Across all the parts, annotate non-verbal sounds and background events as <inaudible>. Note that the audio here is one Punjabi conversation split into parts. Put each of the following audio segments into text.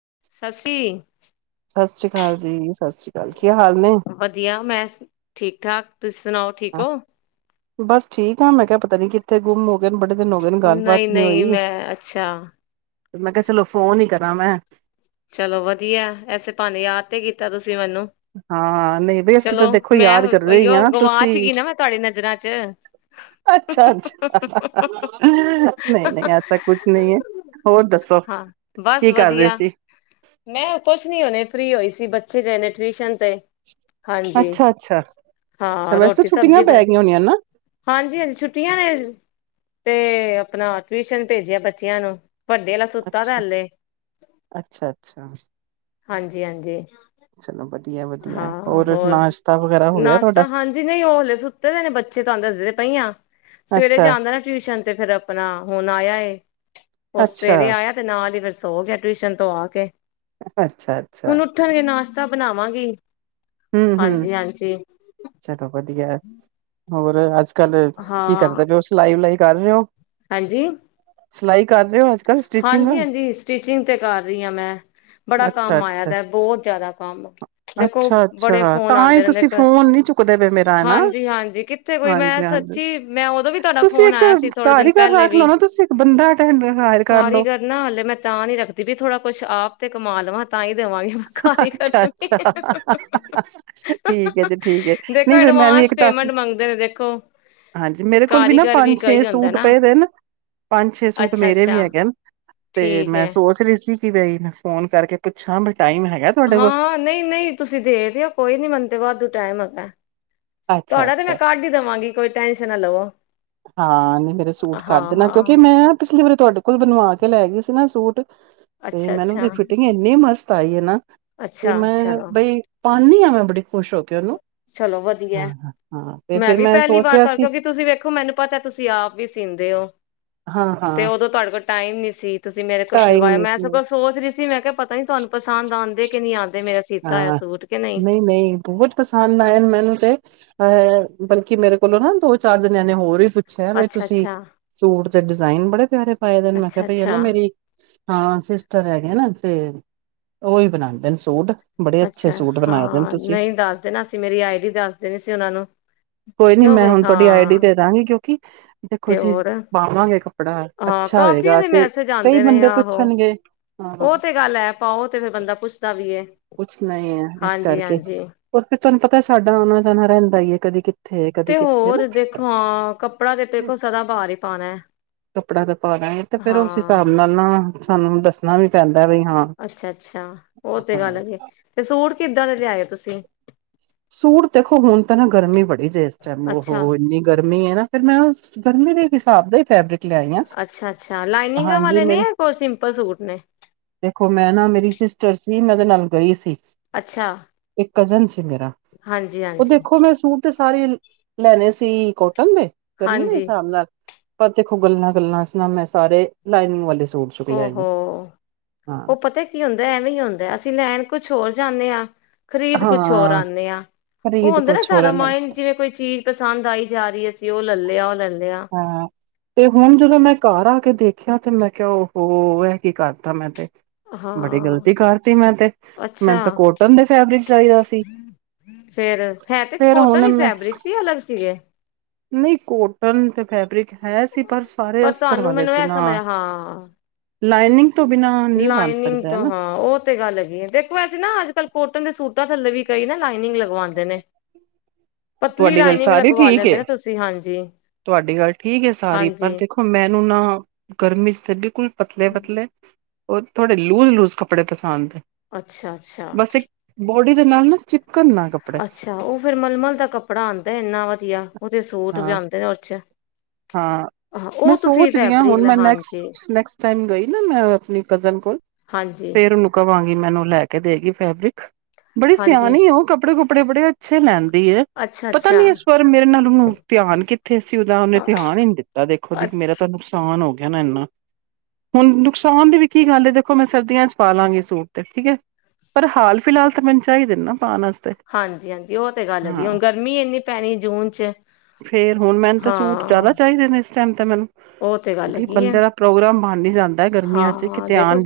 <unintelligible> ਸਤਿ ਸ਼੍ਰੀ ਅਕਾਲ ਜੀ ਸਤਿ ਸ਼੍ਰੀ ਅਕਾਲ, ਕੀ ਹਾਲ ਨੇ ਵਧੀਆ ਮੈਂ ਠੀਕ ਠਾਕ ਤੁਸੀਂ, ਸੁਣਾਓ ਠੀਕ ਹੋ? ਬਸ ਠੀਕ ਆ, ਮੈਂ ਕਿਹਾ ਪਤਾ ਨੀ ਕਿੱਥੇ ਗੁੰਮ ਹੋ ਬੜੇ ਦਿਨ ਹੋ ਨੇ ਗੱਲਬਾਤ ਨਹੀਂ ਨੀ ਨਹੀਂ ਹੋਈ। ਮੈਂ ਅੱਛਾ ਤੇ ਮੈਂ ਕਿਹਾ ਚਲੋ ਫੋਨ ਹੀ ਕਰਾਂ ਮੈਂ ਚਲੋ ਵਧੀਆ ਐਸੇ ਭਾਣੇ ਯਾਦ ਤੇ ਕੀਤਾ ਤੁਸੀਂ ਮੈਨੂੰ ਹਾਂ ਨਹੀਂ ਬਈ ਅਸੀਂ ਤਾਂ ਚਲੋ ਦੇਖੋ ਮੈਂ ਯਾਦ ਕਰਦੇ ਹੀ ਉਹੀਓ ਹਾਂ ਤੁਸੀਂ ਗਵਾਚ ਗਈ ਨਾ ਮੈਂ ਤੁਹਾਡੀ ਨਜ਼ਰਾਂ ਚ ਅੱਛਾ -ਅੱਛਾ ਨਹੀਂ- ਨਹੀਂ ਐਸਾ ਕੁਛ ਨਹੀਂ ਹੈ ਹੋਰ ਦੱਸੋ ਹਾਂ ਬਸ ਕੀ ਕਰਦੇ ਵਧੀਆ ਸੀ। ਮੈਂ ਕੁਛ ਨੀ ਹੋਣੇ ਫਰੀ ਸੁਤੀ ਹੋਈ ਸੀ ਬੱਚੇ ਗਏ ਨੇ ਟਿਊਸ਼ਨ ਤੇ ਹਾਂਜੀ ਅੱਛਾ-ਅੱਛਾ, ਅੱਛਾ ਅੱਛਾ ਹਾਂ ਵੈਸੇ ਤਾਂ ਰੋਟੀ ਛੁੱਟੀਆਂ ਸਬਜ਼ੀ ਪੈ ਹਾਂਜੀ- ਗਈਆਂ ਹੋਣੀਆਂ ਨਾ ਹਾਂਜੀ ਛੁੱਟੀਆਂ ਨੇ ਤੇ ਆਪਣਾ ਟਿਊਸ਼ਨ ਭੇਜਿਆ ਬੱਚਿਆਂ ਨੂੰ ਵੱਡੇ ਵਾਲਾ ਸੁੱਤਾ ਦਾ ਹੱਲੇ ਅੱਛਾ -ਅੱਛਾ ਅੱਛਾ, ਹਾਂਜੀ ਚਲੋ ਵਧੀਆ-ਵਧੀਆ ਹਾਂ ਹੋਰ ਨਾਸ਼ਤਾ ਵਗੈਰਾ ਹੋ ਗਿਆ ਤੁਹਾਡਾ? ਨਾਸ਼ਤਾ ਹਾਂਜੀ ਨਹੀਂ ਹਲੇ ਸੁੱਤੇ ਦੇ ਨੇ ਬੱਚੇ ਤਾਂ ਦੱਸਦੇ ਪਾਈਆਂ। ਸਵੇਰੇ ਅੱਛਾ, ਜਾਂਦਾ ਨਾ ਟਿਊਸ਼ਨ ਤੇ ਫੇਰ ਆਪਣਾ ਹੁਣ ਆਇਆ ਉਹ ਅੱਛਾ, ਸਵੇਰੇ ਆਇਆ ਤੇ ਨਾਲ ਹੀ ਫ ਸੋ ਗਿਆ ਟਿਊਸ਼ਨ ਤੋਂ ਆ ਕੇ ਅੱਛਾ -ਅੱਛਾ ਨਾ ਬਣਾਵਾਂ ਵੀ ਹੂੰ- ਹੂੰ ਚਲੋ ਵਧੀਆ। <unintelligible> ਹੋਰ ਅੱਜ ਕੱਲ ਕੀ ਹਾਂ ਕਰਦਾ ਵੀ ਪਏ ਉ ਸਲਾਈ ਵਲਾਈ ਕਰ ਰਹੇ ਹੋ। ਹਾਂਜੀ ਸਿਲਾਈ ਕਰ ਰਹੇ ਹੋ ਅੱਜ ਕੱਲ ਸਟਿਚਿੰਗ ਹਾਂਜੀ ਹਾਂਜੀ ਸਟਿਚਿੰਗ ਤੇ ਕਰ ਰਹੀ ਹਾਂ ਮੈਂ ਬੜਾ ਅੱਛਾ ਕੰਮ ਆਇਆ ਅੱਛਾ ਦਾ ਬਹੁਤ ਜ਼ਿਆਦਾ ਕੰਮ ਦੇਖੋ ਅੱਛਾ ਬੜੇ -ਅੱਛਾ ਫੋਨ ਤਾਂ ਆਉਂਦੇ ਹੀ ਤੁਸੀਂ ਰਹਿੰਦੇ। ਫੋਨ ਨੀ ਚੁੱਕਦੇ ਪਏ ਮੇਰਾ ਹੈਨਾ ਹਾਂਜੀ ਹਾਂਜੀ ਕਿੱਥੇ ਕੋਈ ਮੈਂ ਹਾਂਜੀ -ਹਾਂਜੀ ਸੱਚੀ ਮੈਂ ਉਦੋਂ ਵੀ ਤੁਹਾਡਾ ਤੁਸੀਂ ਫੋਨ ਇੱਕ ਆਇਆ ਸੀ ਥੋੜੇ ਘਰ ਦਿਨ ਹੀ ਪਹਿਲੇ ਘਰ ਲਓ ਵੀ ਨਾ ਤੁਸੀਂ ਇੱਕ ਬੰਦਾ ਅਟੈਂਡ ਕਰ ਲਓ ਕਾਰੀਗਰ ਨਾ ਹਲੇ ਮੈਂ ਤਾਂ ਨੀ ਰੱਖਦੀ ਵੀ ਥੋੜਾ ਕੁਛ ਆਪ ਤੇ ਕਮਾ ਲਵਾਂ ਤਾਂ ਈ ਅੱਛਾ -ਅੱਛਾ ਠੀਕ ਹੈ ਜੀ ਠੀਕ ਹੈ ਦੇਖੋ ਨਹੀਂ ਫੇਰ ਮੈਂ ਵੀ ਐਡਵਾਂਸ ਇੱਕ ਦਸ ਪੇਮੈਂਟ ਮੰਗਦੇ ਨੇ ਦੇਖੋ ਹਾਂਜੀ ਮੇਰੇ ਕੋਲ ਵੀ ਨਾ ਕਾਰੀਗਰ ਪੰਜ ਛੇ ਕਈ ਹੁੰਦਾ ਸੂਟ ਪਏ ਦੇ ਨਾ ਪੰਜ ਛੇ ਸੂਟ ਮੇਰੇ ਅੱਛਾ-ਅੱਛਾ ਵੀ ਹੈਗੇ ਤੇ ਠੀਕ ਮੈਂ ਹੈ ਸੋਚ ਰਹੀ ਸੀ। ਕੀ ਬਈ ਮੈਂ ਫੋਨ ਕਰਕੇ ਪੁੱਛਾਂ ਬਈ ਹਾਂ ਨਹੀਂ ਨਹੀਂ ਤੁਸੀਂ ਦੇ ਰਹੇ ਹੋ ਕੋਈ ਨੀ ਮੰਨਦੇ ਵਦੂ ਟਾਈਮ ਆ ਅੱਛਾ ਤੁਹਾਡਾ ਤੇ ਅੱਛਾ ਮੈਂ ਕੱਢ ਹੀ ਦੇਵਾਂਗੀ ਕੋਈ ਟੈਂਨਸ਼ਨ ਨਾ ਲਵੋ ਹਾਂ ਮੇਰੇ ਸੂਟ ਕਰ ਦੇਣਾ ਕਿਉਂਕਿ ਹਾਂ-ਹਾਂ ਮੈਂ ਪਿਛਲੀ ਵਾਰੀ ਤੁਹਾਡੇ ਕੋਲ ਬਣਵਾ ਕੇ ਲੈ ਗਈ ਸੀ ਨਾ ਸੂਟ ਤੇ ਮੈਨੂੰ ਅੱਛਾ-ਅੱਛਾ, ਉਹਦੀ ਅੱਛਾ ਫਿਟਿੰਗ ਇੰਨੀ ਮਸਤ ਆਈ ਹੈ ਨਾ ਤੇ ਅੱਛਾ ਅੱਛਾ ਮੈਂ ਚਲੋ। ਬਈ ਕਿੰਦੀ ਹਾਂ ਮੈਂ ਬੜ ਖੁਸ਼ ਕੇ ਉਹਨੂੰ ਚਲੋ ਹਾਂ, ਵਧੀਆ ਹਾਂ ਹਾਂ, ਤੇ ਮੈਂ ਫਿਰ ਵੀ ਪਹਿਲੀ ਵਾਰ ਸੋਚਿਆ ਤਾਂ ਸੀ ਕਿਉਂਕਿ ਤੁਸੀਂ ਵੇਖੋ ਦੇਖੋ ਮੈਨੂੰ ਪਤਾ ਤੁਸੀਂ ਆਪ ਵੀ ਸੀੀਂਦੇ ਹੋ ਹਾਂ, ਤੇ ਹਾਂ ਉਦੋਂ ਤੁਹਾਡੇ ਕੋਲ ਟਾਈਮ ਨੀ ਸੀਤ ਤੁਸੀਂ ਮੇਰੇ ਕੋਲ ਟਾਈਮ ਸਿਲਵਾਇਆ ਨਹੀਂ ਮੈਂ ਸੀ ਸਲ ਸੋਚ ਰਹੀ ਮੈਂ ਕਿਹਾ ਪਤਾ ਨੀ ਤੁਹਾਨੂੰ ਪਸਦ ਆਉਂਦੇ ਕਿ ਨ ਨਹੀਂ ਆਉਂਦੇ ਮੇਰਾ ਸੀਤਾ ਹੋਇਆ ਹਾਂ ਸੂਟ ਕਿ ਨਹੀਂ ਨਹੀਂ ਬਹੁਤ ਪਸੰਦ ਆਏ ਮੈਨੂੰ ਤੇ ਬਲਕਿ ਮੇਰੇ ਕੋਲੋਂ ਨਾ ਦੋ ਚਾਰ ਦਿ ਨਿਆਣੇ ਹੋਰ ਹੀ ਪੁੱਛਿਆ ਬਈ ਅੱਛਾ ਤੁਸੀਂ ਅੱਛਾ ਸੂਟ ਡਿਜ਼ਾਇਨ ਬੜੇ ਪਿਆਰੇ ਪਏ ਦਿਨ ਮ ਅੱਛਾ ਕਿਹਾਿਆ ਭ ਅੱਛਾ ਹੈ ਮੇਰੀ ਹਾਂ ਸਿਸਟਰ ਹੈਗੇ ਨਾ ਤੇ ਉਹਹੀ ਬਣਾਉਂਦੇ ਨੇ ਸੂਟ ਬੜੇ ਅੱਛੇ ਅੱਛਾ ਸੂਟ ਬਣਾਏ ਦੇ ਨੇ ਹਾਂ ਤੁਸੀਂ ਨਹੀਂ ਦੱਸ ਦੇ ਨਾ ਅਸੀਂ ਮੇਰੀ ਆਈਡੀੀ ਦੱਸ ਦੇਣੀ ਸੀ ਉਹਨਾਂ ਨੂੰ ਕੋਈ ਨੀ ਕਿਉਂ ਮੈਂ ਬਈ ਹੁਣ ਤੁਹਾਡੀ ਆਈ ਡਡੀ ਹਾਂ ਦੇ ਦਵਾਂਗੀ ਜੋ ਤੇ ਹੋਰ ਕੱਪੜਾ ਹਾਂ ਅੱਛਾ ਕਾਫੀਆਂ ਹੋਏਗਾ ਦੇ ਤੇ ਮੈਸੇਜ ਕਈ ਆਉਂਦੇ ਨੇ ਬੰਦੇ ਆਹੋ ਪੁੱਛਣਗੇ ਉਹ ਹਾਂ ਤੇ ਗੱਲ ਐ ਉਹ ਤੇ ਫਿਰ ਬੰਦਾ ਪੁੱਛਦਾ ਵੀ ਕੁਛ ਨ ਹੈ ਇਸ ਹਾਂਜੀ ਕਰਕੇ ਹਾਂਜੀ ਉਹ ਫਿਰ ਤੁਹਾਨੂੰ ਪਤਾ ਸਾਡਾ ਆਨਾ ਜਾ ਪੈਂਿੰਦਾ ਈਏ ਕਦੇ ਕਿਤੇ ਕਿਥੇ ਕਦੀ ਤੇ ਕਿੱਥੇ ਨਾ ਹੋਰ ਦੇਖੋ ਹਾਂ ਕੱਪੜਾ ਤੇ ਦੇਖੋ ਸਦਾ ਬਾਹਰ ਹੀ ਪਾਉਣਾ ਹੈ ਕੱਪੜਾ ਤੇ ਪਾ ਲੈਗੇ ਤੇ ਫੇਿਰ ਉਸ ਹਿਸਾਬ ਨਾਲ ਨਾ ਤੁਹਾਨੂੰ ਦੱਸਣਾ ਵੀ ਪੈਂਦਾ ਬਈ ਹਾਂ ਅੱਛਾ ਅੱਛਾ ਉਹ ਤੇ ਹਾਂ ਗੱਲਗੇ ਤੇ ਸੂਟ ਕਿੱਦਾਂ ਦੇ ਲਿਆਏ ਤੁਸੀਂ ਸੂਟ ਦੇਖੋ ਹੁਣ ਤਾਂ ਨਾ ਗਰਮੀ ਬੜੀ ਜੇ ਅੱਛਾ ਉਹਹ ਇੰਨੀ ਗ ਗਰਮੀ ਹੈ ਨਾ ਫ਼ਿਰ ਮੈਂ ਗਰਮੀੇ ਦੇ ਹਿਸਾਬ ਦੇ ਫੈਬਰਿਕ ਲਿਆਈ ਆ ਅੱਛਾ-ਅੱਛਾ ਲਾਈਨਿੰਗਾਂ ਹਾਂਜੀ ਵਾਲੇ ਨੇ ਮੇਰੀ ਜਾਂ ਕੋਈ ਸਿੰਪਲ ਸੂਟ ਨੇ ਦੇਖੋ ਮੈਂ ਨਾ ਮੇਰੀ ਸਿਸਟਰ ਨੀ ਮੈਂ ਉਹਦੇ ਨਾਲ ਗਈ ਸੀ। ਅੱਛਾ ਇੱਕ ਕਜ਼ਨ ਸੀ ਮੇਰਾ। ਹਾਂਜੀ- ਉਹ ਹਾਂਜੀ, ਦੇਖੋ ਮੈਂ ਸੂਟ ਤੇ ਸਾਰੇ ਲੈਣੇ ਸੀ ਕੋ, ਕੰੰਗ ਏ ਗਰਮੀ ਨਹੀਂ ਹਾਂਜੀ ਹਾਂਜੀ। ਸ਼ਾਮ ਨਾਲ। ਪਰ ਦੇਖੋ ਗੱਲਾਂ ਗੱਲਾਂ ਸੁਣਾ ਮੈਂ ਸਾਰੇ ਲਾਈਨਿੰਗ ਵਾਲੇ <unintelligible> ਉਹ ਲਿਆਈ ਹੋ ਆ ਉਹ ਪਤਾ ਕੀ ਹੁੰਦਾ ਐਵੇਂ ਹੀ ਹੁੰਦਾ ਅਸੀਂ ਲੈਣ- ਕੁਛ ਹੋਰ ਜਾਨੇ ਹਾਂ। ਹਾਂ ਖ਼ਰੀਦ ਕੁਛ ਹੋਰ ਹਾਂ ਆਉਂਦੇ ਆ, ਉਹ ਖਰੀਦ ਹੁੰਦਾ ਨਾ ਕੁਛ ਹੋਰ ਸਾਰਾ ਨੇ ਮਾਇੰਡ ਜਿਵੇਂ ਕੋਈ ਚੀਜ਼ ਪਸੰਦ ਆਈ ਜਾ ਰਹੀ ਹੈ। ਤੇ ਉਹ ਲੈ ਲਿਆ ਉਹ ਲੈ ਲਿਆ, ਹਾਂ ਤੇ ਹੁਣ ਜਦੋਂ ਮੈਂ ਘਰ ਆ ਕੇ ਦੇਖਿਆ ਤੇ ਮੈਂ ਕਿਹਾ ਉਹ ਇਹ ਕੀ ਕਰਤਾ ਮੈਂ ਤੇ, ਬੜੀ ਹਾਂ, ਗ਼ਲਤੀ ਕਰਤੀ ਮੈਂ ਤੇ ਅੱਛਾ, ਮੈਨੂੰ ਤਾਂ ਕੋਟਨ ਦੇ ਫੈਬਰਿਕ ਚਾਹੀਦਾ ਸੀ ਫੇਰ ਹੈ ਤੇ ਫੇਰ ਫਟਨ ਹੁਣ ਹੀ ਮੈਂ ਫੈਬਰਿਕ ਸੀ ਅਲੱਗ ਸੀਗੇ। ਨਹੀਂ ਕੋਟਨ ਤੇ ਫੈਬਰਿਕ ਹੈ ਸੀ ਪਰ ਸਾਰੇ ਅਸਤਰ ਤੁਹਾਨੂੰ ਵਾਲੇ ਮੈਨੂੰ ਸੀ ਇਹ ਨਾ। ਸਮਝ ਹਾਂ ਲਾਈਨਿੰਗ, ਤੋਂ ਬਿਨਾਂ ਨਹੀਂ ਬਣ ਲਾਈਨਿੰਗ ਸਕਦਾ ਹੈ ਤੋਂ ਨਾ ਹਾਂ ਉਹ ਤੇ ਗੱਲ ਹੈਗੀ ਹੈ, ਦੇਖੋ ਐਸੀ ਨਾ ਅੱਜ ਕੱਲ ਕੋਟਨ ਦੇ ਸੂਟਾਂ ਥੱਲੇ ਵੀ ਕਈ ਨਾ ਲਾਈਨਿੰਗ ਲ ਮੰਵਾਉਂਦੇ ਨੇ, ਪਤਲੀ ਤੁਹਾਡੀ ਗੱਲ ਲਾਈਨਿੰਗ ਸਾਰੀ ਲਗਵਾ ਠੀਕ ਤੁਹਾਡੀ ਗੱਲ ਲੈਂਦੇ ਠੀਕ ਨੇ ਹੈ, ਤੁਸੀਂ ਹਾਂਜੀ ਤੁਹਾਡੀ ਗੱਲ ਠੀਕ ਏ ਸਾਰੀ ਪਰ ਹਾਂਜੀ ਦੇਖੋ ਮੈਂ, ਨਾ ਗਰਮੀ ਸੀ <unintelligible> ਬਿਲਕੁੱਲ ਪਤਲੇ ਪਤਲੇ। ਉਹ ਥੋੜੇ ਲੂਜ ਲੂਜ ਕੱਪੜੇ ਪਸੰਦ, ਅੱਛਾ-ਅੱਛਾ, ਬਸ ਇੱਕ ਬੋਡੀ ਦੇ ਨਾਲ ਨਾ ਚਿੱ ਅੱਛਾ, ਉਹ ਫੇਰ ਮਲਮਲ ਦਾ ਕੱਪ ਕੱਪੜਾ ਆਉਂਦਾ ਏਨਾ ਵਧੀਆ ਉਹ ਤੇ ਸੂਟ ਵੀ ਹਾਂ ਆਉਂਦੇ ਨੇ, ਅੱਛਾ, ਹਾਂ, ਮੈਂ ਸੋਚ ਰਹੀ ਹਾਂ ਫੈਬਰਿਕ ਹੁਣ ਲੈ ਮੈਂ ਨੈਕਸ ਹਾਂਜੀ ਨੈਕਸਟ ਟਾਈਮ ਗਈ ਨਾ ਮੈਂ ਆਪਣੀ ਕਜ਼ਨ ਕੋਲ ਹਾਂਜੀ ਫੇਰ ਉਹਨੂੰ ਕਵਾਂ, ਮੈਨੂੰ ਲੈ ਕੇ ਦੇਗੀ ਫੈਬਰਿਕ। ਬੜੀ ਹਾਂਜੀ ਸਿਆਣੇ ਉਹ ਕੱਪੜੇ ਕੁਪ ਅਪੜ ਬੜੇ ਪਿੱਛੇ ਲੈਂਦੀ ਹੈ, ਅੱਛਾ ਪਤਾ ਅੱਛਾ ਨੀ ਹੈ ਇਸ ਵਾਰ ਮੇਰੇ ਨਾਲ ਉਹਨੂੰ ਧਿਆਨ ਕਿੱਥੇ ਸੀ ਉਹਦਾ ਉਹਨੇ, ਹਾਂ ਧਿਆਨ ਹੀ ਨਹੀਂ ਦਿੱਤਾ ਦੇਖੋ ਦੀ ਮੇਰਾ ਅੱਛ ਤਾਂ ਨੁਕਸਾਨ ਹੋ ਗਿਆ। ਨਾ ਹੁਣ ਨੁਕਸਾਨ ਦੀ ਵੀ ਕੀ ਗੱਲ ਦੇਖੋ ਮੈਂ ਸਰਦੀਆਂ ਚ ਪਾਲਾਂਗੀ ਸੂਟ ਤੇ ਠੀਕ ਹੈ ਪਰ ਹਾਲ ਫਿਲਹਾਲ ਤਾਂ ਮੈਨੂੰ ਚਾਹੀਦੇ ਨੇ ਹਾਂਜੀ ਹਾਂਜੀ ਉਹ ਤੇ ਗੱਲ ਹੈਗੀ ਹੁਣ ਗਰਮੀ ਇੰਨੀ ਪੈਣੀ ਜੂਨ ਚ ਫੇਰ ਹੁਣ ਮੈਨੂੰ ਤਾਂ ਹਾਂ ਸੂਟ ਜ਼ਿਆਦਾ ਚਾਹੀਦੇ ਨੇ ਸ ਚਨ ਤਨਮ। ਉਹ ਤੇ ਗੱਲ ਕਿਉਂਕਿ, ਹੈਗੀ ਹੈ ਬੰਦੇ ਦਾ ਪ੍ਰੋਗਰਾਮ ਬਣ ਈ ਜਾਂਦ ਹਾਂ ਦੇਖੋ,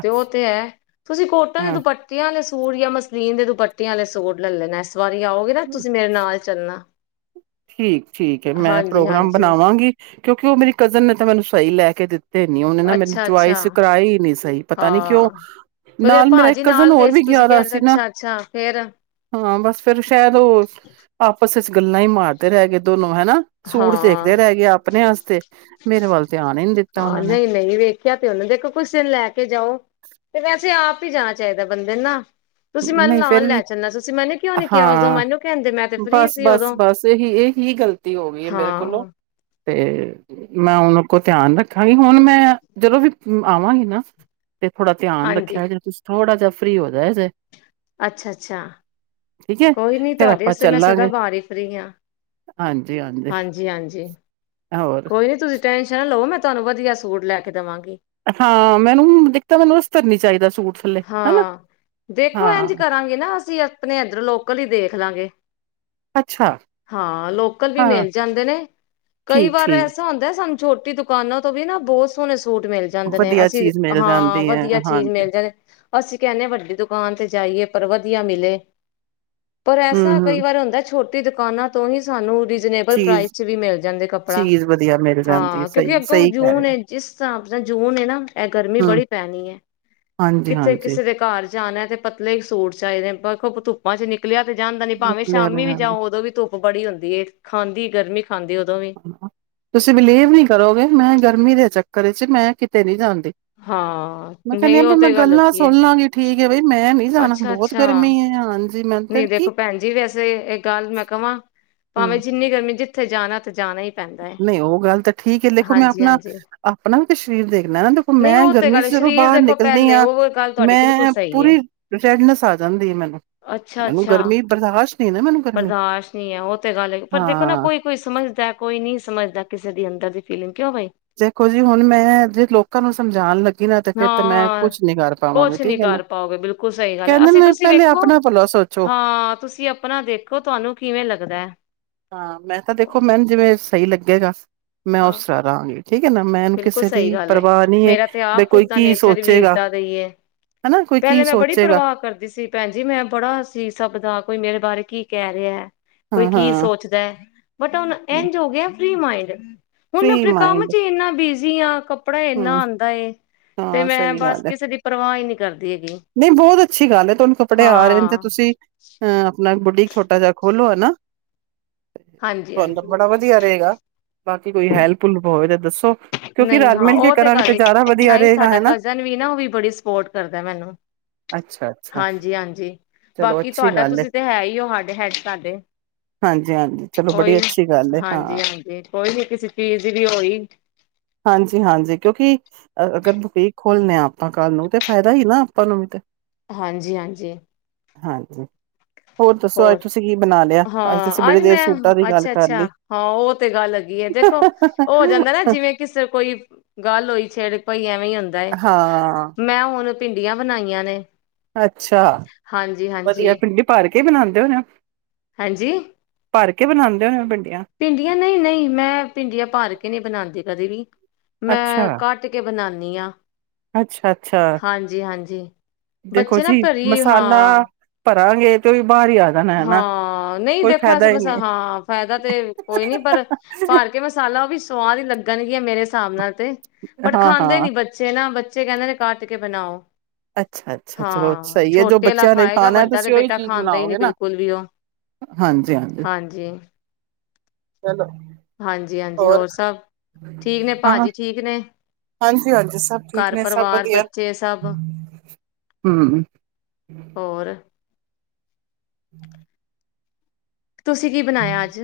ਤੇ ਓਹ ਤੇ ਹੈ ਤੁਸੀਂ ਕੋਟਨ ਦੀ ਹਾਂ ਦੁਪੱਟੀਆਂ ਵਾਲੇ ਸੂਟ ਯਾ ਮਸਲੀਨ ਦੇ ਦੁਪੱਟਿਆਂ ਆਲੇ ਸੂਟ ਲੈ ਲੈਣਾ। ਵਾਰੀ ਆਓਗੇ ਨਾ ਤੁਸੀਂ ਮੇਰੇ ਨਾਲ ਚ ਚਲਨਾ। ਠੀਕ ਠੀਕ ਹੈ, ਮੈਂ ਪ੍ਰੋਗਰਾਮ ਹਾਂਜੀ ਬਣਾਵਾਂਗੀ ਕਿਉਂਕਿ ਉਹ ਮੇਰੀ ਕਜ਼ਨ ਨੇ ਤਾਂ ਮੈਨੂੰ ਸੂ ਸਹੀ ਲੈ ਕੇ ਦਿੱ ਤੇ ਨੀ ਔਨੇ ਨਾ ਮੈਨੂੰ ਅੱਛਾ ਅੱਛਾ ਚੁਆਇਸ ਕਰਾਈ ਨੀ ਸਹੀ ਪਤਾ ਨੀ ਕਿਓ? ਹਾਂ ਉਹ ਜਿਹੜੇ ਨਾਲ ਮੇਰਾ ਇੱਕ ਭਾਜੀ ਕਜ਼ਨ ਨਾਲ ਹੋਰ ਗਏ ਵੀ ਸੀ ਗਿਆ ਤੁਸੀਂ ਕਹਿ ਦਾ ਰਹੇ ਸੀ ਨਾ। ਅੱਛਾ ਅੱਛਾ ਫੇਰ ਹਾਂ, ਬਸ ਫੇਰ ਸ਼ਾਇਦ ਉਹ ਆਪਸ ਚ ਗੱਲਾਂ ਹੀ ਮਾਰ ਰ ਹੈ ਗ ਦੋਨੋ ਹਨਾ ਸੂਟ ਹਾਂ ਦੇਖਦੇ ਰਹਿ ਗਏ ਆਪਣੇ ਵਾਸਤੇ ਮੇਰੇ ਵੱਲ ਧਿਆਣ ਹਾਂ ਨਹੀਂ ਨਹੀਂ ਵੇਖਿਆ ਤੇ ਉਹਨੇ ਦੇਖੋ ਕੁਛ ਦਿਨ ਲੈ ਕੇ ਜਾਓ ਤੇ ਵੈਸੇ ਆਪ ਵੀ ਜਾਣਾ ਚਾਹੀਦਾ ਬੰਦੇ ਨਾ ਤੁਸੀਂ ਮੈਨੂੰ ਨਹੀਂ ਫੇਿਰ ਨਾਲ ਲੈ ਵੀ ਚੱਲਣਾ ਤੁਸੀਂ ਮੈਨੂੰ ਕਿਉਂ ਨੀ ਕਿਹਾ ਉਦੋਂ ਹਾਂ ਮੈਨੂੰ ਕਹਿੰਦੇ ਮੈਂ ਤੇ ਫ੍ਰਰੀ ਬਸ ਸੀ ਬਸ ਉਦੋਂ ਬਸ ਇਹੀ ਇਹੀ ਗ਼ਲਤੀ ਹੋ ਗਈ ਹੈ ਮੇਰੇ ਕੋਲੋਂ ਹਾਂ ਤੇ ਮੈਂ ਹੁਣ ਅ ਧਿਆਨ ਰੱਖਾਂਗੀ ਹੁਣ ਮੈਂ ਜਦੋਂ ਵੀ ਆਵਾਂਗੀ ਨਾ ਤੇ ਥੋੜਾ ਧਿਆਨੱਖਿਆ ਹਾਂਜੀ ਜਾ ਤੁਸੀ ਥੋੜਾ ਜਹਾ ਫ੍ਰਰੀ ਹੋਦਾੇ <unintelligible> ਅੱਛਾ ਅੱਛਾ ਠੀਕ ਹੈ ਕੋਈ ਨੀ ਫੇਰ ਆਪਾਂ ਤੁਹਾਡੇਸਤੇ ਮੈਂ ਸਦਾ ਚੱਲਾਂਗੇ ਬਾਰ ਹੀ ਫਰੀ ਹਾਂ ਹਾਂਜੀ ਹਾਂਜੀ ਹੋਰ ਕੋਈ ਨੀ ਤੁਸੀਂ ਟੈਨਸ਼ਨ ਨ ਲਓ ਮੈਂ ਤੁਹਾਨੂੰ ਵਧੀਆ ਸੂਟ ਲੈ ਕੇ ਦੇਵਾਂਗੇ। ਹਾਂ ਮੈਨੂੰ ਦਿੱਖਤਾ ਮੈਨੂੰ ਅਸਤਰ ਨੀ ਚਾਹੀਦਾ। ਸੂਟ ਥੱਲੇ ਹਨਾ ਹਾਂ ਦੇਖੋ ਇੰਝ ਹਾਂ ਕਰਾਂਗੇ ਨਾ ਅਸੀਂ- ਆਪਣੇ ਇੱਧਰ ਲੋਕਲ ਹੀ ਦੇਖ ਲਾਂਗੇ। ਅੱਛਾ ਹਾਂ ਲੋਕਲ ਵੀ ਹਾਂ ਮਿਲ ਜਾਂਦੇ ਨੇ ਕਈ ਠੀਕ ਵਾਰ ਠੀਕ ਐਸਾ ਹੁੰਦਾ ਸਾਨੁ ਛੋਟੀ ਦੁਕਾਨਾਂ ਤੋਂ ਵੀ ਨਾ ਬਹੁਤ ਸੋਹਣੇ ਸ ਸੂਟ ਮਿਲ ਜਾਂਦੇ ਨੇ ਵਧੀਆ ਅਸੀਂ ਚੀਜ਼ ਮਿਲ ਹਾਂ ਜਾਂਦੀ ਹੈ ਵਧੀਆ ਚੀਜ਼ ਹਾਂਜੀ ਮਿਲ ਜਾਂਣੀ। ਅਸੀਂ ਕਹਿੰਦੇ ਵੱਡੀ ਦੁਕਾਨ ਤੇ ਜਾਈਏ ਪਰ ਵਧੀਆ ਮਿਲੇ ਪਰ ਐਸਾ ਹਮ ਕਈ ਹਮ ਵਾਰ ਹੁੰਦਾ ਛੋਟਾ ਤੇ ਦੁਕਾਨਾਂ ਤੋਂ ਹੀ ਸਾਨੂੰ ਰੀਜ਼ਨੇਬਲ ਪ੍ਰਾਈਸ ਚੀਜ਼ ਚ ਵੀ ਮਿਲ ਜਾਂਦੇ ਕੱਪੜਾ ਚੀਜ਼ ਵਧੀਆ ਮਿਲ ਜਾਂਦੀ ਹਾਂ ਕਿਉਂਕਿ ਸਹੀ ਅੱਗੋਂ ਸਹੀ ਕਹਿ ਰਹੇ ਜੂਨ ਹੈ ਜਿਸ ਹਿਸਾਬ ਨਾਲ ਜੂਨ ਨਾ ਇਹ ਗਰਮੀ ਹੋ ਹਮ ਬੜੀ ਪੈਣੀ ਹੈ। ਹਾਂਜੀ ਕਿੱਥੇ ਹਾਂਜੀ ਕਿਸੇ ਦੇ ਘਰ ਜਾ ਆਣਾ ਤੇ ਪਤਲੇ ਸੂਟ ਚ ਆਏਦੇ ਨੇ ਧੁੱਪਾਂ ਚ ਨਿਕ ਨਿਕਲਿਆ ਤੇ ਜਾਣਦਾੀ ਭਾਵੇਂ ਸ਼ਾਮੀ ਵੀ ਨਿਕਲਿਆ ਜਾਓ ਉਦੋਂ ਵੀ ਧੁੱ ਬੜੀ ਹੁੰਦੀ ਏ ਖਾਂਦੀ ਗਰਮੀ ਉਦੋਂ ਵੀ ਤੁਸੀਂ ਬਿਲੀਵ ਨਹੀਂ ਕਰੋਗੇ ਮੈਂ ਗਰਮੀ ਦੇ ਚੱਕ ਘਰੇ ਚ ਮੈਂ ਕਿਤੇ ਨਹੀਂ ਜਾਂਦੀ ਹਾਂ ਮੈਂ ਕਹਿੰਦੀ ਨਹੀਂ ਆ ਵੀ ਉਹ ਮੈਂ ਤੇ ਗੱਲ ਗੱਲਾਂ ਹੈਗੀ ਸੁਣ ਏ ਲਾਂਗੀ ਠੀਕ ਹੈ ਬਈ ਮੈਂ ਨੀ ਜਾਣਾ ਬਹੁਤ ਅੱਛਾ-ਅੱਛਾ ਗਰਮੀ ਹੈ। ਹਾਂਜੀ ਮੈਂ ਤੇ ਨਹੀਂ ਕੀ ਦੇਖੋ ਭੈਣ ਜੀ ਵੈਸੇ ਇਹ ਗੱਲ ਮੈਂ ਕਵਾਂ ਭਾਵੇਂ ਹਮ ਜਿੰਨੀ ਗਰਮੀ ਜਿੱ ਉੱਥੇ ਜਾਣਾ ਤਾਂ ਤੇ ਜਾਣਾ ਹੀ ਪੈਂਦਾ ਏ ਨਹੀਂ ਉਹ ਗੱਲ ਤਾਂ ਠੀਕ ਹੈ ਦੇਖੋ ਮੈਂ ਆਪਣਾ ਹਾਂਜੀ-ਹਾਂਜੀ ਆਪਣਾ ਤੇ ਵੀ ਸ਼ਰੀਰ ਦੇਖਣਾ ਨਾ ਦੇਖੋ ਨਹੀਂ ਮੈਂ ਉਹ ਤੇ ਗਰਮੀ ਗੱਲ ਚ ਜਦੋਂ ਸਰੀਰ ਬਾਹਰ ਦੇਖੋ ਨਿਕਲਣੀ ਪਹਿਲੇ ਆਂ ਉਹ ਗੱਲ ਤੁਹਾਡੀ ਬਿਲਕੁਲ ਮੈਂ ਸਹੀ ਪੂਰੀ ਰੈਡਨੈਸ ਆ ਜਾਂਦੀ ਹੈ ਮੈਨੂੰ ਅੱਛਾ ਮੈਨੂੰ ਅੱਛਾ ਗਰਮੀ ਬਰਦਾਸ਼ਤ ਨਹੀਂ ਨਾ ਮੈਨੂੰ ਗਰਮੀ ਬਰਦਾਸ਼ਤ ਨਹੀਂ ਹੈ ਉਹ ਤੇ ਗੱਲ ਹੈ ਪਰ ਦੇਖੋ ਨਾ ਹਾਂ ਕੋਈ ਕੋਈ ਸਮਝਦਾ ਕੋਈ ਨਹੀਂ ਸਮਝਦਾ ਕਿਸੇ ਦੀ ਅੰਦਰ ਦੀ ਫੀਲਿੰਗ ਕਿਉਂਈ ਦੇਖੋ ਜੀ ਹੁਣ ਮੈਂ ਜ ਲੋਕਾਂ ਨੂੰ ਸਮਝਾਣ ਲੱਗੀ ਨਾ ਤੇ ਫੇਰ ਤੇ ਮੈਂ ਹਾਂ ਕੁਛ ਨੀ ਕਰ ਪਾਵਾਂਗੀ ਕੁਛ ਨੀ ਠੀਕ ਹੈ ਨਾ ਕਰ ਪਾਓਗੇ ਬਿਲਕੁਲ ਸਹੀ ਗੱਲ ਹੈ ਕਹਿੰਦੇ ਅਸੀਂ ਨੇ ਤੁਸੀਂ ਪਹਿਲੇ ਵੇਖੋ ਆਪਣਾ ਭਲਾ ਸੋਚੋ ਹਾਂ ਤੁਸੀਂ ਆਪਣਾ ਦੇਖੋ ਤੁਹਾਨੂੰ ਕਿਵੇਂ ਲੱਗਦਾ ਹੈ ਹਾਂ ਮੈਂ ਤਾਂ ਦੇਖੋ ਮੈਨੂੰ ਜਿਵੇਂ ਸਹੀ ਲੱਗ ਗਸ ਹਾਂ ਬਿਲਕੁਲ ਕਿਸੇ ਦੀ ਸਹੀ ਗੱਲ ਪਰਵਾਹ ਨਹੀਂ ਹੈ ਮੇਰਾ ਤੇ ਬ ਆਪ ਕੋਈ ਖੁਦ ਦਾ ਕੀ ਨੇਚਰ ਵੀ ਸੋਚੇਗਾ ਇਏਦਾਂ ਦਾ ਹੀ ਹੈ ਹਨਾ ਕੋਈ ਕੀ ਪਹਿਲੇ ਮੈਂ ਬੜੀ ਸੋਚੇਗਾ ਪਰਵਾਹ ਕਰਦੀ ਸੀ ਭੈਣ ਜੀ ਮੈਂ ਬੜਾ ਸੀ ਸਭ ਦਾ ਕੋਈ ਮੇਰੇ ਬਾਰੇ ਕੀ ਕਹਿ ਰਿਹਾ ਹਾਂ ਕੋਈ ਕੀ ਹਾਂ ਸੋਚਦਾ ਹੈ ਬਟ ਹੁਣ ਇੰਝ ਹੋ ਗਿਆ ਫਰੀ ਮਾਈਡ ਹੁਣ ਫ੍ਰਰੀ ਆਪਣੇ ਕੰਮ ਮਾਇੰਡ ਚ ਇੰਨਾ ਬੀਜ ਜੀ ਹ ਕ ਹਮ ਹਾਂ ਸਹੀ ਬਸ ਗੱਲ ਹੈ ਕਿਸੇ ਦੀ ਪਰਵਾਹ ਹੀ ਨਹੀਂ ਕਰਦੀ ਹੈਗੀ ਨਹੀਂ ਬਹੁਤ ਅੱਛੀ ਗੱਲ ਹੈ ਤੁਹਾਨੂੰ ਕੱਪੜੇ ਆ ਰਹੇ ਨੇ ਤੇ ਹਾਂ ਤੁਸੀਂ ਅਹ ਆਪਣਾ ਛੋਟਾ ਜਿਹਾ ਖੋਲੋ ਹੈ ਨਾ ਹਾਂਜੀ ਤੁਹਦ ਹਾਂਜੀ ਬੜਾ ਵਧੀਆ ਰਹੇਗਾ ਬਾਕੀ ਕੋਈ ਹੈਲਪੁਲ ਹੋਵੇ ਤਾਂ ਦੱਸੋ ਕਿਉਂਕਿ ਰਾਜਮੇ ਹੀ ਗ ਨਹੀਂ ਸਾਡਾ ਕਜਨ ਵੀ ਨਾ ਉਹ ਵੀ ਬੜੀ ਸਪੋਰਟ ਕਰਦਾ ਮੈਨੂੰ ਅੱਛਾ ਅੱਛਾ ਹਾਂਜੀ ਹਾਂਜੀ ਚਲੋ ਬਾਕੀ ਅੱਛੀ ਤੁਹਾਡਾ ਗੱਲ ਤੁਸੀਂ ਤੇ ਹੈ ਹੀ ਹੋਡ ਹੈਡ ਤੁਡੇ ਹਾਂਜੀ ਹਾਂਜੀ ਚਲੋ ਬੜੀ ਓਹੀ ਅੱਛੀ ਗੱਲ ਹੈ ਹਾਂ ਹਾਂਜੀ ਹਾਂਜੀ ਕੋਈ ਨੀ ਕਿਸੇ ਚੀਜ਼ ਦੀ ਵੀ ਹੋਈ ਹਾਂਜੀ ਹਾਂਜੀ ਕਿਉਂਕਿ ਅਗਰ ਬਕੀਕ ਖੋਲਣੇ ਆ ਆਪਾਂ ਘਰ ਨੂੰ ਤੇ ਫਾਇਦਾ ਹੀ ਨਾ ਆਪਾਂ ਨੂੰ ਵੀ ਤੇ ਹਾਂਜੀ ਹਾਂਜੀ ਹਾਂਜੀ ਦੱਸੋ ਅੱਜ ਹੋਰ ਤੁਸੀਂ ਕੀ ਬਣਾ ਲਿਆ ਤੁਸੀਂ ਹਾਂ ਬੜੀ ਅੱਜ ਦੇਰ ਮੈਂ ਸੂਟਾਂ ਦੀ ਗੱਲ ਅੱਛਾ ਕਰ ਅੱਛਾ ਲਈ। ਹਾਂ ਉਹ ਤੇ ਗੱਲ ਹੈਗੀ ਹੈ ਦੇਖੋ ਉਹ ਹੋ ਜਾਂਦਾ ਨਾ ਜਿਵੇਂ ਕਿਸ ਕੋਈ ਗੱਲ ਹੋਈ ਛੇੜ ਭਾਈਆਂ ਹੁੰਦਾ ਹਾਂ ਮੈਂ ਹੁਣ ਭਿੰਡੀਆਂ ਬਣਾਈਆਂ ਨੇ ਅੱਛਾ ਹਾਂਜੀ ਵਧੀਆ ਹਾਂਜੀ ਪਿੰਡੀ ਪਾ ਰ ਕੀ ਬਣਾਉਂਦੇ ਹੋਣੇ ਹਾਂਜੀ ਭਰ ਕੇ ਬਣਾਉਂਦੇ ਹੋਣੇ ਆਿੰ ਭਿੰਡੀਆਂ ਨਹੀਂ ਨਹੀਂ ਮੈਂ ਭਿੰਡੀਆਂ ਭਰ ਕੇ ਨਹੀਂ ਬਣਾਉਂਦੀ ਕਦੇ ਵੀ ਮੈਂ ਕੱਟ ਕੇ ਬਣਾਦੀ ਨੀੀਆਂ ਅੱਛਾ ਅੱਛਾ ਦੇਖੋ ਬੱਚੇ ਨਾ ਜੀ ਭਰੀ ਮਸਾਲਾ ਹਾਂ ਕਰਹਾਂਗੇ ਤੇ ਵੀ ਬਾਹਰ ਹੀ ਆ ਜਾਣਾ ਹਨਾ ਹਾਂ ਨਹੀਂ ਕੋਈ ਦੇਖੋ ਐਸੇ ਫਾਇਦਾ ਹੀ ਮਸ ਨੀ। ਹਾਂ ਫਾਇਦਾ ਤੇ ਕੋਈ ਨੀ ਪਰ ਭਾਰ ਕੇ ਮਸਾਲਾ ਉਹ ਵੀ ਸਵਾਹ ਹੀ ਲੱਗਣਗੀਆਂ ਮੇਰੇ ਹਿਸਾਬ ਨਾਲ ਬਟ ਖਾਂਦੇ ਹਾਂ-ਹਾਂ ਨੀ ਬੱਚੇ ਨਾ ਬ ਬੱਚੇ ਕਹਿੰਦੇ ਨੇ ਕੱਟ ਕੇ ਬਣਾਓ ਅੱਛਾ ਅੱਛਾ ਚਲੋ ਹਾਂ ਸਹੀ ਹੈ ਜੋ ਛੋਟੇ ਬੱਚਿਆਂ ਨੇ ਖਾਣਾ ਤੁਸੀਂ ਉਹੀ ਚੀਜ਼ ਬਣਾਓਗੇ ਨਾ ਕੁਲ ਵੀ ਉਹ ਹਾਂਜੀ ਚਲੋ ਹਾਂਜੀ ਹਾਂਜੀ ਹੋਰ ਸਭ ਠੀਕ ਨੇ ਹਾਂ ਭਾਜੀ ਠੀਕ ਨੇ ਹਾਂਜੀ ਹਾਂਜੀ ਸਭ ਠੀਕ ਘਰ ਨੇ ਸਭ ਪਰਿਵਾਰ ਵਧੀਆ ਬੱਚੇ ਸਭ ਹਮ ਹੋਰ ਹਮ ਤੁਸੀਂ ਕੀ ਬਣਾਇਆ ਅੱਜ